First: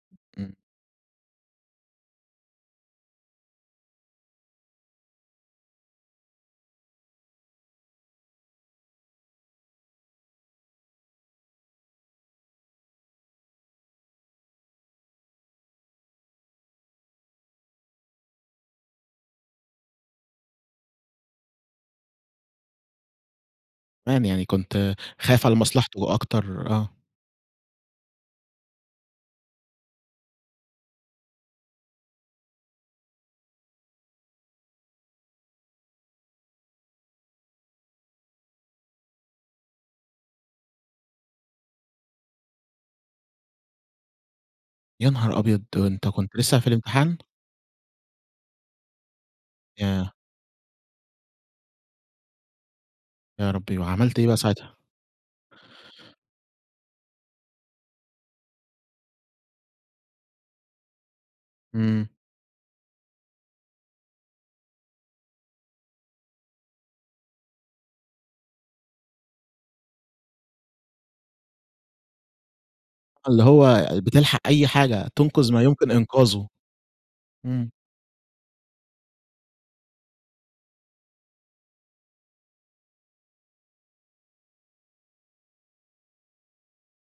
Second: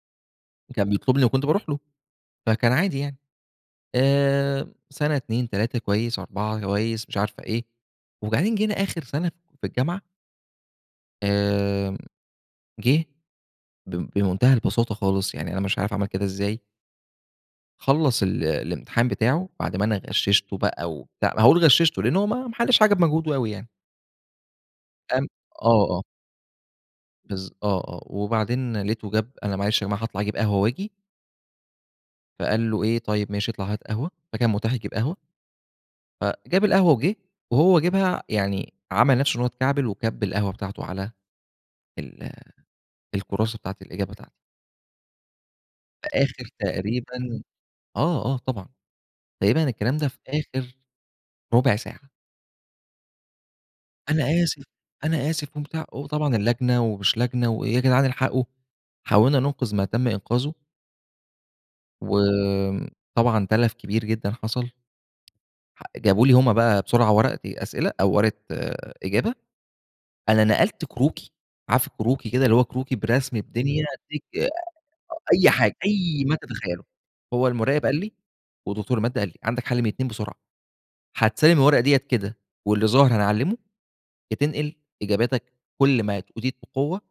إمم. كان بيطلُبني وكنت باروح له، فكان عادي يعني. آآ سَنة، 2، 3 كويس، 4 كويس، مش عارف إيه، وبعدين جينا آخِر سَنة ك في الجامعة آمم جِه بم بمنتهى البساطة خالص، يعني أنا مش عارف عمل كده إزاي خلّص ال الامتحان بتاعه بعد ما أنا غشّشته بقى وبتاع هاقول غشّشته، لإن هو ما ما حلّش حاجة بمجهوده أوي يعني. تمام، يعني كنت أم خايف على آه، آه. مصلحته أكتر، آه. بالض آه آه. وبعدين لقيته جاب "أنا معلش يا جماعة، هاطلع أجيب قهوة وآجي." فقال له إيه: "طيب ماشي، اطلع هات قهوة." فكان متاح يجيب قهوة. فجاب القهوة وجِه وهو جايبها يعني عمل نَفْسه إن هو اتكعبل وِكَب القهوة بتاعته على ال الكُرّاسة بتاعة الإجابة بتاعتي. يا نهار أبيض! في وأنت كنت آخِر لسّه في الامتحان؟ تقريبًا آه، آه، طبعًا. تقريبًا الكلام ده ياه! في آخِر رُبع ساعة. يا ربِّي، وعملت إيه بقى "أنا آسف، ساعتها؟ أنا آسف،" و بتاع وهو طبعًا اللجنة ومش لجنة "ويا جدعان ألحقوا." حاولنا نُنقذ ما تم إنقاذه. إمم. وم طبعًا تَلَف كبير جدًا حصل. ح جابوا لي هم بقى بسرعة ورقة أسئلة أو ورقة إجابة، أنا نقلت كروكي، عارف الكروكي، كده اللي هو كروكي، برسم اللي الدنيا هو أدِّيك بتلحق أ أي حاجة، أي تُنقذ ما حاجة، يمكن أي ما إنقاذه. تتخيّله. هو إمم. المُراقب قال لي ودكتور المادة قال لي: "عندك حَل من 2 بسرعة، هتسلم الورقة ديّة كده واللي ظاهر هنعلّمه، يا تنقل إجاباتك بكل ما ت أوتيت بقوة."